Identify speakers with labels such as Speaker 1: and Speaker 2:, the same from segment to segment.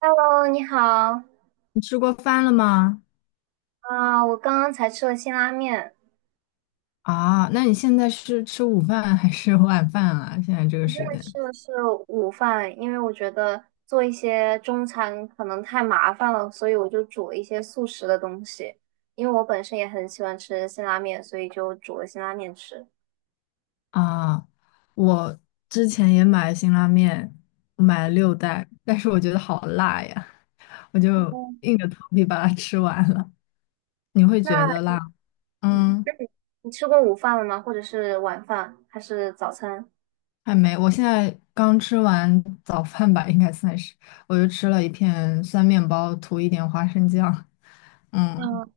Speaker 1: Hello，你好
Speaker 2: 你吃过饭了吗？
Speaker 1: 啊！我刚刚才吃了辛拉面，
Speaker 2: 啊，那你现在是吃午饭还是晚饭啊？现在这个
Speaker 1: 我现
Speaker 2: 时
Speaker 1: 在
Speaker 2: 间
Speaker 1: 吃的是午饭，因为我觉得做一些中餐可能太麻烦了，所以我就煮了一些速食的东西。因为我本身也很喜欢吃辛拉面，所以就煮了辛拉面吃。
Speaker 2: 啊，我之前也买了辛拉面，我买了六袋，但是我觉得好辣呀，我就
Speaker 1: 嗯，
Speaker 2: 硬着头皮把它吃完了。你会
Speaker 1: 那
Speaker 2: 觉得辣吗？
Speaker 1: 嗯，
Speaker 2: 嗯，
Speaker 1: 你吃过午饭了吗？或者是晚饭，还是早餐？
Speaker 2: 还没，我现在刚吃完早饭吧，应该算是，我就吃了一片酸面包，涂一点花生酱。嗯，
Speaker 1: 嗯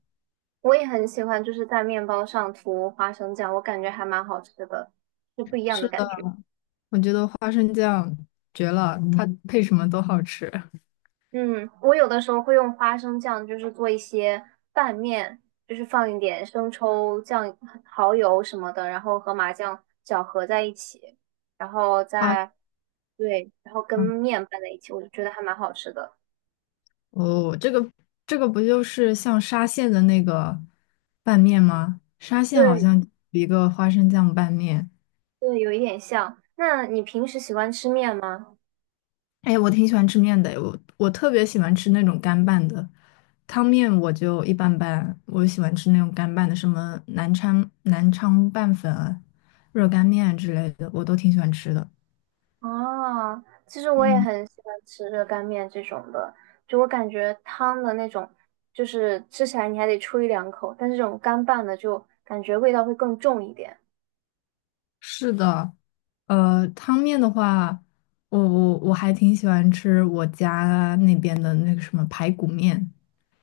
Speaker 1: 我也很喜欢，就是在面包上涂花生酱，我感觉还蛮好吃的，就不一样的
Speaker 2: 是的。
Speaker 1: 感觉。
Speaker 2: 我觉得花生酱绝了，它配什么都好吃
Speaker 1: 嗯，我有的时候会用花生酱，就是做一些拌面，就是放一点生抽、酱、蚝油什么的，然后和麻酱搅和在一起，然后
Speaker 2: 啊！
Speaker 1: 再，对，然后跟面拌在一起，我就觉得还蛮好吃的。
Speaker 2: 哦，这个不就是像沙县的那个拌面吗？沙县好
Speaker 1: 对，
Speaker 2: 像有一个花生酱拌面，
Speaker 1: 对，有一点像。那你平时喜欢吃面吗？
Speaker 2: 哎，我挺喜欢吃面的，我特别喜欢吃那种干拌的，汤面我就一般般，我喜欢吃那种干拌的，什么南昌拌粉啊热干面之类的，我都挺喜欢吃的。
Speaker 1: 哦，其实我也
Speaker 2: 嗯。
Speaker 1: 很喜欢吃热干面这种的，就我感觉汤的那种，就是吃起来你还得吹两口，但是这种干拌的就感觉味道会更重一点。
Speaker 2: 是的，汤面的话，我还挺喜欢吃我家那边的那个什么排骨面，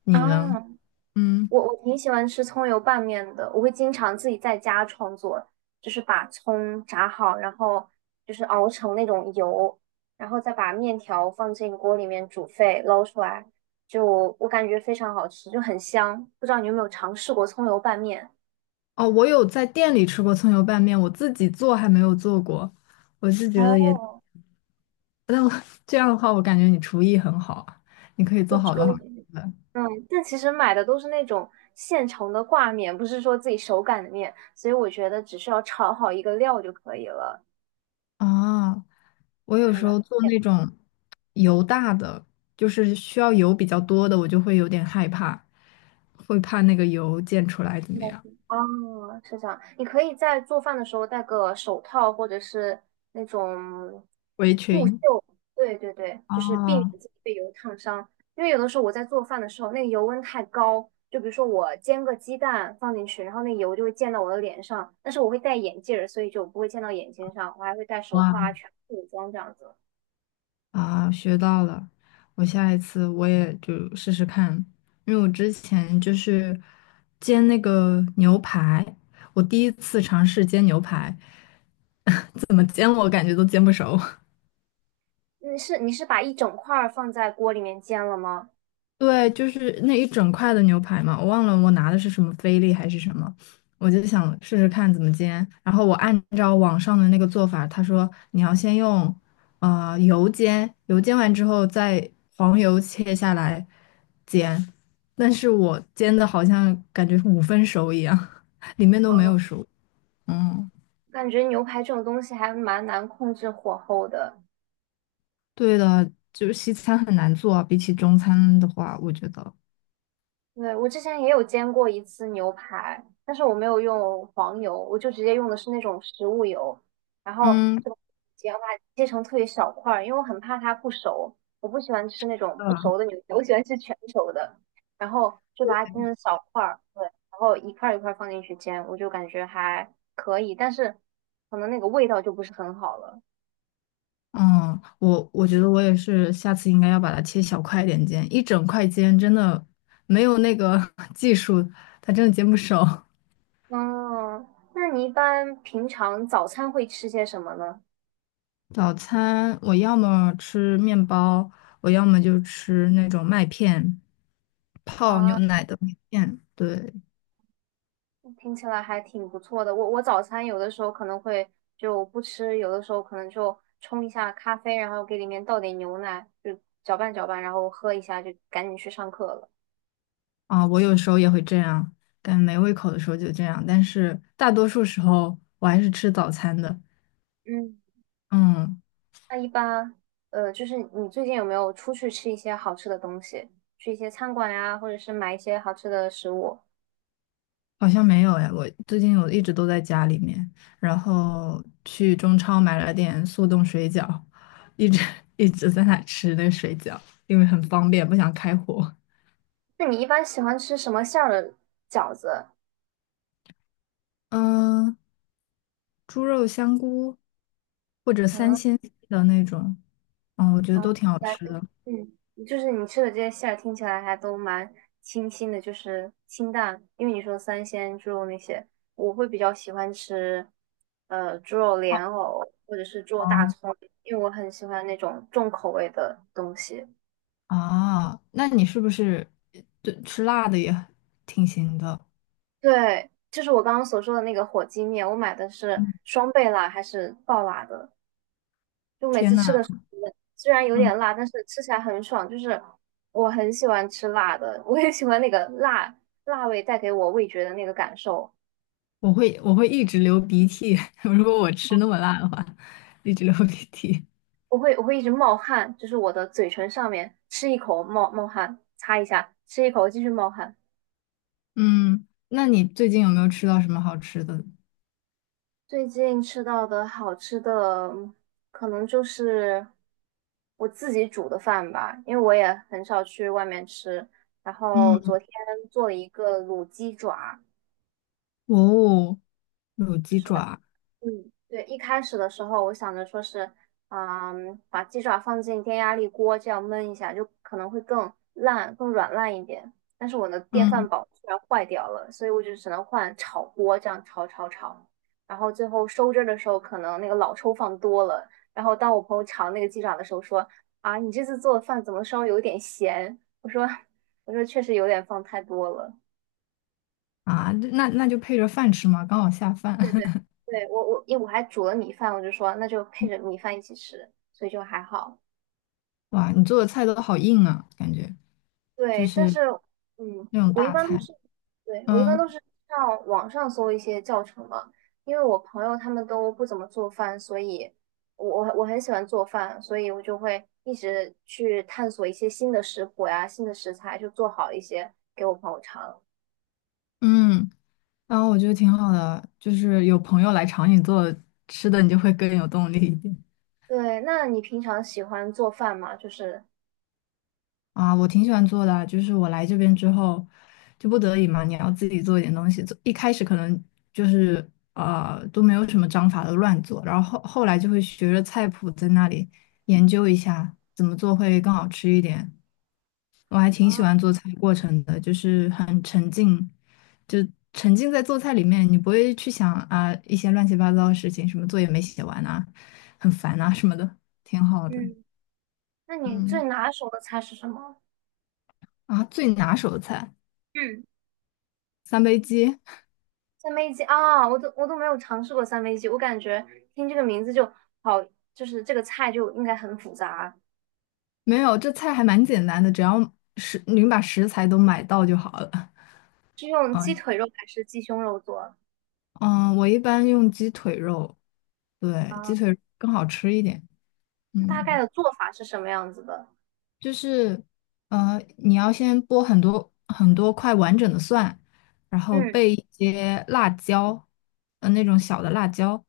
Speaker 2: 你呢？
Speaker 1: 啊，
Speaker 2: 嗯，
Speaker 1: 我挺喜欢吃葱油拌面的，我会经常自己在家创作，就是把葱炸好，然后就是熬成那种油，然后再把面条放进锅里面煮沸，捞出来，就我感觉非常好吃，就很香。不知道你有没有尝试过葱油拌面？
Speaker 2: 哦，我有在店里吃过葱油拌面，我自己做还没有做过，我是觉得也，
Speaker 1: 哦，
Speaker 2: 但我 这样的话，我感觉你厨艺很好啊你可以
Speaker 1: 不
Speaker 2: 做好
Speaker 1: 吹，
Speaker 2: 多好吃的
Speaker 1: 嗯，但其实买的都是那种现成的挂面，不是说自己手擀的面，所以我觉得只需要炒好一个料就可以了，
Speaker 2: 啊。我
Speaker 1: 也
Speaker 2: 有
Speaker 1: 还
Speaker 2: 时
Speaker 1: 蛮。
Speaker 2: 候做那种油大的，就是需要油比较多的，我就会有点害怕，会怕那个油溅出来怎么样。
Speaker 1: 哦，是这样。你可以在做饭的时候戴个手套，或者是那种
Speaker 2: 围
Speaker 1: 护袖。
Speaker 2: 裙。
Speaker 1: 对对对，就是避免
Speaker 2: 哦，
Speaker 1: 自己被油烫伤。因为有的时候我在做饭的时候，那个油温太高，就比如说我煎个鸡蛋放进去，然后那油就会溅到我的脸上。但是我会戴眼镜儿，所以就不会溅到眼睛上。我还会戴手套
Speaker 2: 哇
Speaker 1: 啊，全副武装这样子。
Speaker 2: 啊，学到了！我下一次也就试试看，因为我之前就是煎那个牛排，我第一次尝试煎牛排，怎么煎我感觉都煎不熟。
Speaker 1: 你是把一整块儿放在锅里面煎了吗？
Speaker 2: 对，就是那一整块的牛排嘛，我忘了拿的是什么菲力还是什么，我就想试试看怎么煎。然后我按照网上的那个做法，他说你要先用油煎，油煎完之后再黄油切下来煎。但是我煎的好像感觉五分熟一样，里面都没
Speaker 1: 哦，
Speaker 2: 有熟。嗯，
Speaker 1: 感觉牛排这种东西还蛮难控制火候的。
Speaker 2: 对的，就是西餐很难做啊，比起中餐的话，我觉得，
Speaker 1: 对，我之前也有煎过一次牛排，但是我没有用黄油，我就直接用的是那种食物油，然后
Speaker 2: 嗯。
Speaker 1: 就煎把它切成特别小块儿，因为我很怕它不熟，我不喜欢吃那种不熟的牛排，我喜欢吃全熟的，然后就把它切成小块儿，对，然后一块儿一块儿放进去煎，我就感觉还可以，但是可能那个味道就不是很好了。
Speaker 2: 嗯，我觉得我也是，下次应该要把它切小块一点煎，一整块煎真的没有那个 技术，它真的煎不熟。
Speaker 1: 嗯，那你一般平常早餐会吃些什么呢？
Speaker 2: 早餐我要么吃面包，我要么就吃那种麦片，泡牛
Speaker 1: 啊。
Speaker 2: 奶的麦片。对，
Speaker 1: 听起来还挺不错的。我早餐有的时候可能会就不吃，有的时候可能就冲一下咖啡，然后给里面倒点牛奶，就搅拌搅拌，然后喝一下，就赶紧去上课了。
Speaker 2: 啊，我有时候也会这样，但没胃口的时候就这样，但是大多数时候我还是吃早餐的。
Speaker 1: 嗯。
Speaker 2: 嗯，
Speaker 1: 那一般，就是你最近有没有出去吃一些好吃的东西，去一些餐馆呀，或者是买一些好吃的食物？
Speaker 2: 好像没有哎，我最近一直都在家里面，然后去中超买了点速冻水饺，一直 一直在那吃那个水饺，因为很方便，不想开火。
Speaker 1: 那你一般喜欢吃什么馅儿的饺子？
Speaker 2: 嗯、猪肉香菇或者三
Speaker 1: 嗯。
Speaker 2: 鲜的那种，嗯，我觉得
Speaker 1: 啊，
Speaker 2: 都挺
Speaker 1: 听
Speaker 2: 好
Speaker 1: 起来
Speaker 2: 吃
Speaker 1: 就
Speaker 2: 的。
Speaker 1: 就是你吃的这些馅儿听起来还都蛮清新的，就是清淡。因为你说三鲜猪肉那些，我会比较喜欢吃，猪肉莲藕或者是猪肉大
Speaker 2: 哦
Speaker 1: 葱，因为我很喜欢那种重口味的东西。
Speaker 2: 啊，那你是不是对吃辣的也挺行的？
Speaker 1: 对，就是我刚刚所说的那个火鸡面，我买的是
Speaker 2: 嗯，
Speaker 1: 双倍辣还是爆辣的？就每
Speaker 2: 天
Speaker 1: 次
Speaker 2: 呐，
Speaker 1: 吃的时候，虽然有点辣，但是吃起来很爽。就是我很喜欢吃辣的，我也喜欢那个辣味带给我味觉的那个感受。
Speaker 2: 我会一直流鼻涕，如果我吃那么辣的话，一直流鼻涕。
Speaker 1: 我会一直冒汗，就是我的嘴唇上面吃一口冒冒汗，擦一下，吃一口继续冒汗。
Speaker 2: 嗯，那你最近有没有吃到什么好吃的？
Speaker 1: 最近吃到的好吃的，可能就是我自己煮的饭吧，因为我也很少去外面吃。然后
Speaker 2: 嗯，
Speaker 1: 昨天做了一个卤鸡爪。
Speaker 2: 哦，卤
Speaker 1: 就
Speaker 2: 鸡
Speaker 1: 是。
Speaker 2: 爪，
Speaker 1: 嗯，对，一开始的时候我想着说是，嗯，把鸡爪放进电压力锅这样焖一下，就可能会更烂、更软烂一点。但是我的电饭
Speaker 2: 嗯
Speaker 1: 煲居然坏掉了，所以我就只能换炒锅这样炒炒炒。然后最后收汁儿的时候，可能那个老抽放多了。然后当我朋友尝那个鸡爪的时候说："啊，你这次做的饭怎么稍微有点咸？"我说： 我说确实有点放太多了。"
Speaker 2: 啊，那那就配着饭吃嘛，刚好下饭。
Speaker 1: 对对对，我因为我还煮了米饭，我就说那就配着米饭一起吃，所以就还好。
Speaker 2: 哇，你做的菜都好硬啊，感觉就
Speaker 1: 对，但
Speaker 2: 是
Speaker 1: 是
Speaker 2: 那种
Speaker 1: 我一
Speaker 2: 大
Speaker 1: 般都
Speaker 2: 菜。
Speaker 1: 是，对，我一般
Speaker 2: 嗯
Speaker 1: 都是上网上搜一些教程嘛，因为我朋友他们都不怎么做饭，所以我很喜欢做饭，所以我就会一直去探索一些新的食谱呀、新的食材，就做好一些给我朋友尝。
Speaker 2: 嗯，然后我觉得挺好的，就是有朋友来尝你做吃的，你就会更有动力一点。
Speaker 1: 对，那你平常喜欢做饭吗？就是
Speaker 2: 啊，我挺喜欢做的啊，就是我来这边之后，就不得已嘛，你要自己做一点东西。做一开始可能就是都没有什么章法的乱做，然后后来就会学着菜谱在那里研究一下怎么做会更好吃一点。我还挺喜
Speaker 1: 啊，
Speaker 2: 欢做菜过程的，就是很沉浸，就沉浸在做菜里面，你不会去想啊一些乱七八糟的事情，什么作业没写完啊，很烦啊什么的，挺好的。
Speaker 1: 嗯，那你最
Speaker 2: 嗯，
Speaker 1: 拿手的菜是什么？
Speaker 2: 啊，最拿手的菜
Speaker 1: 嗯。
Speaker 2: 三杯鸡。
Speaker 1: 三杯鸡啊，我都没有尝试过三杯鸡，我感觉听这个名字就好，就是这个菜就应该很复杂，
Speaker 2: 没有，这菜还蛮简单的，只要您把食材都买到就好了。
Speaker 1: 是用鸡
Speaker 2: 嗯
Speaker 1: 腿肉还是鸡胸肉做
Speaker 2: 嗯，我一般用鸡腿肉，对，
Speaker 1: 啊？
Speaker 2: 鸡腿更好吃一点。
Speaker 1: 大概
Speaker 2: 嗯。
Speaker 1: 的做法是什么样子的？
Speaker 2: 就是你要先剥很多块完整的蒜，然后
Speaker 1: 嗯
Speaker 2: 备一些辣椒，那种小的辣椒，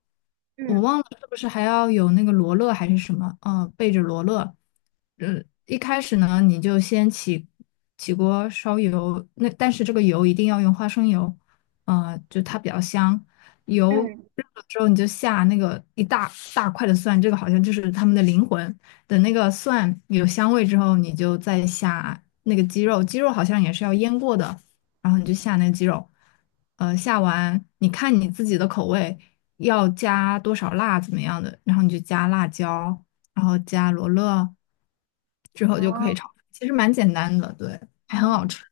Speaker 2: 我
Speaker 1: 嗯
Speaker 2: 忘了是不是还要有那个罗勒还是什么，备着罗勒。嗯，一开始呢，你就先起锅烧油，那但是这个油一定要用花生油，就它比较香。油
Speaker 1: 嗯，
Speaker 2: 热了之后，你就下那个一大块的蒜，这个好像就是他们的灵魂。等那个蒜有香味之后，你就再下那个鸡肉，鸡肉好像也是要腌过的，然后你就下那个鸡肉，下完你看你自己的口味要加多少辣怎么样的，然后你就加辣椒，然后加罗勒，之后就可
Speaker 1: 啊，
Speaker 2: 以炒，其实蛮简单的，对，还很好
Speaker 1: 嗯
Speaker 2: 吃，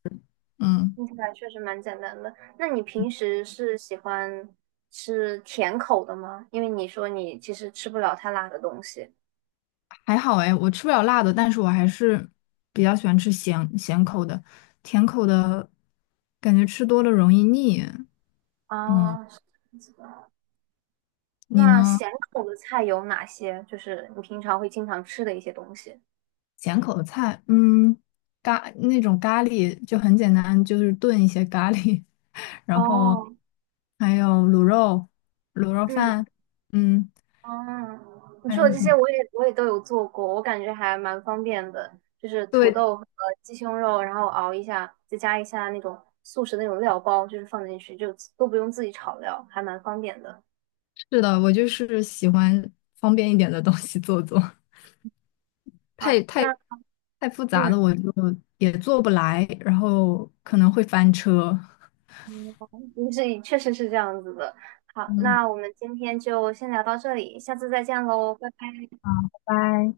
Speaker 2: 嗯，
Speaker 1: 听起来确实蛮简单的。那你平时是喜欢吃甜口的吗？因为你说你其实吃不了太辣的东西
Speaker 2: 还好哎，我吃不了辣的，但是我还是比较喜欢吃咸咸口的，甜口的感觉吃多了容易腻，嗯，
Speaker 1: 啊。是这样子的。
Speaker 2: 你
Speaker 1: 那
Speaker 2: 呢？
Speaker 1: 咸口的菜有哪些？就是你平常会经常吃的一些东西。
Speaker 2: 咸口的菜，嗯，那种咖喱就很简单，就是炖一些咖喱，然后
Speaker 1: 哦，
Speaker 2: 还有卤肉、卤肉
Speaker 1: 嗯，
Speaker 2: 饭，嗯，
Speaker 1: 哦，你
Speaker 2: 还
Speaker 1: 说的
Speaker 2: 有
Speaker 1: 这
Speaker 2: 什
Speaker 1: 些
Speaker 2: 么？
Speaker 1: 我也都有做过，我感觉还蛮方便的，就是土
Speaker 2: 对，
Speaker 1: 豆和鸡胸肉，然后熬一下，再加一下那种速食那种料包，就是放进去，就都不用自己炒料，还蛮方便的。
Speaker 2: 是的，我就是喜欢方便一点的东西做做，
Speaker 1: 好，
Speaker 2: 太太
Speaker 1: 那
Speaker 2: 太复杂的
Speaker 1: 嗯
Speaker 2: 我就也做不来，然后可能会翻车。
Speaker 1: 嗯，你是确实是这样子的。好，
Speaker 2: 嗯，
Speaker 1: 那我们今天就先聊到这里，下次再见喽，拜拜。
Speaker 2: 拜拜。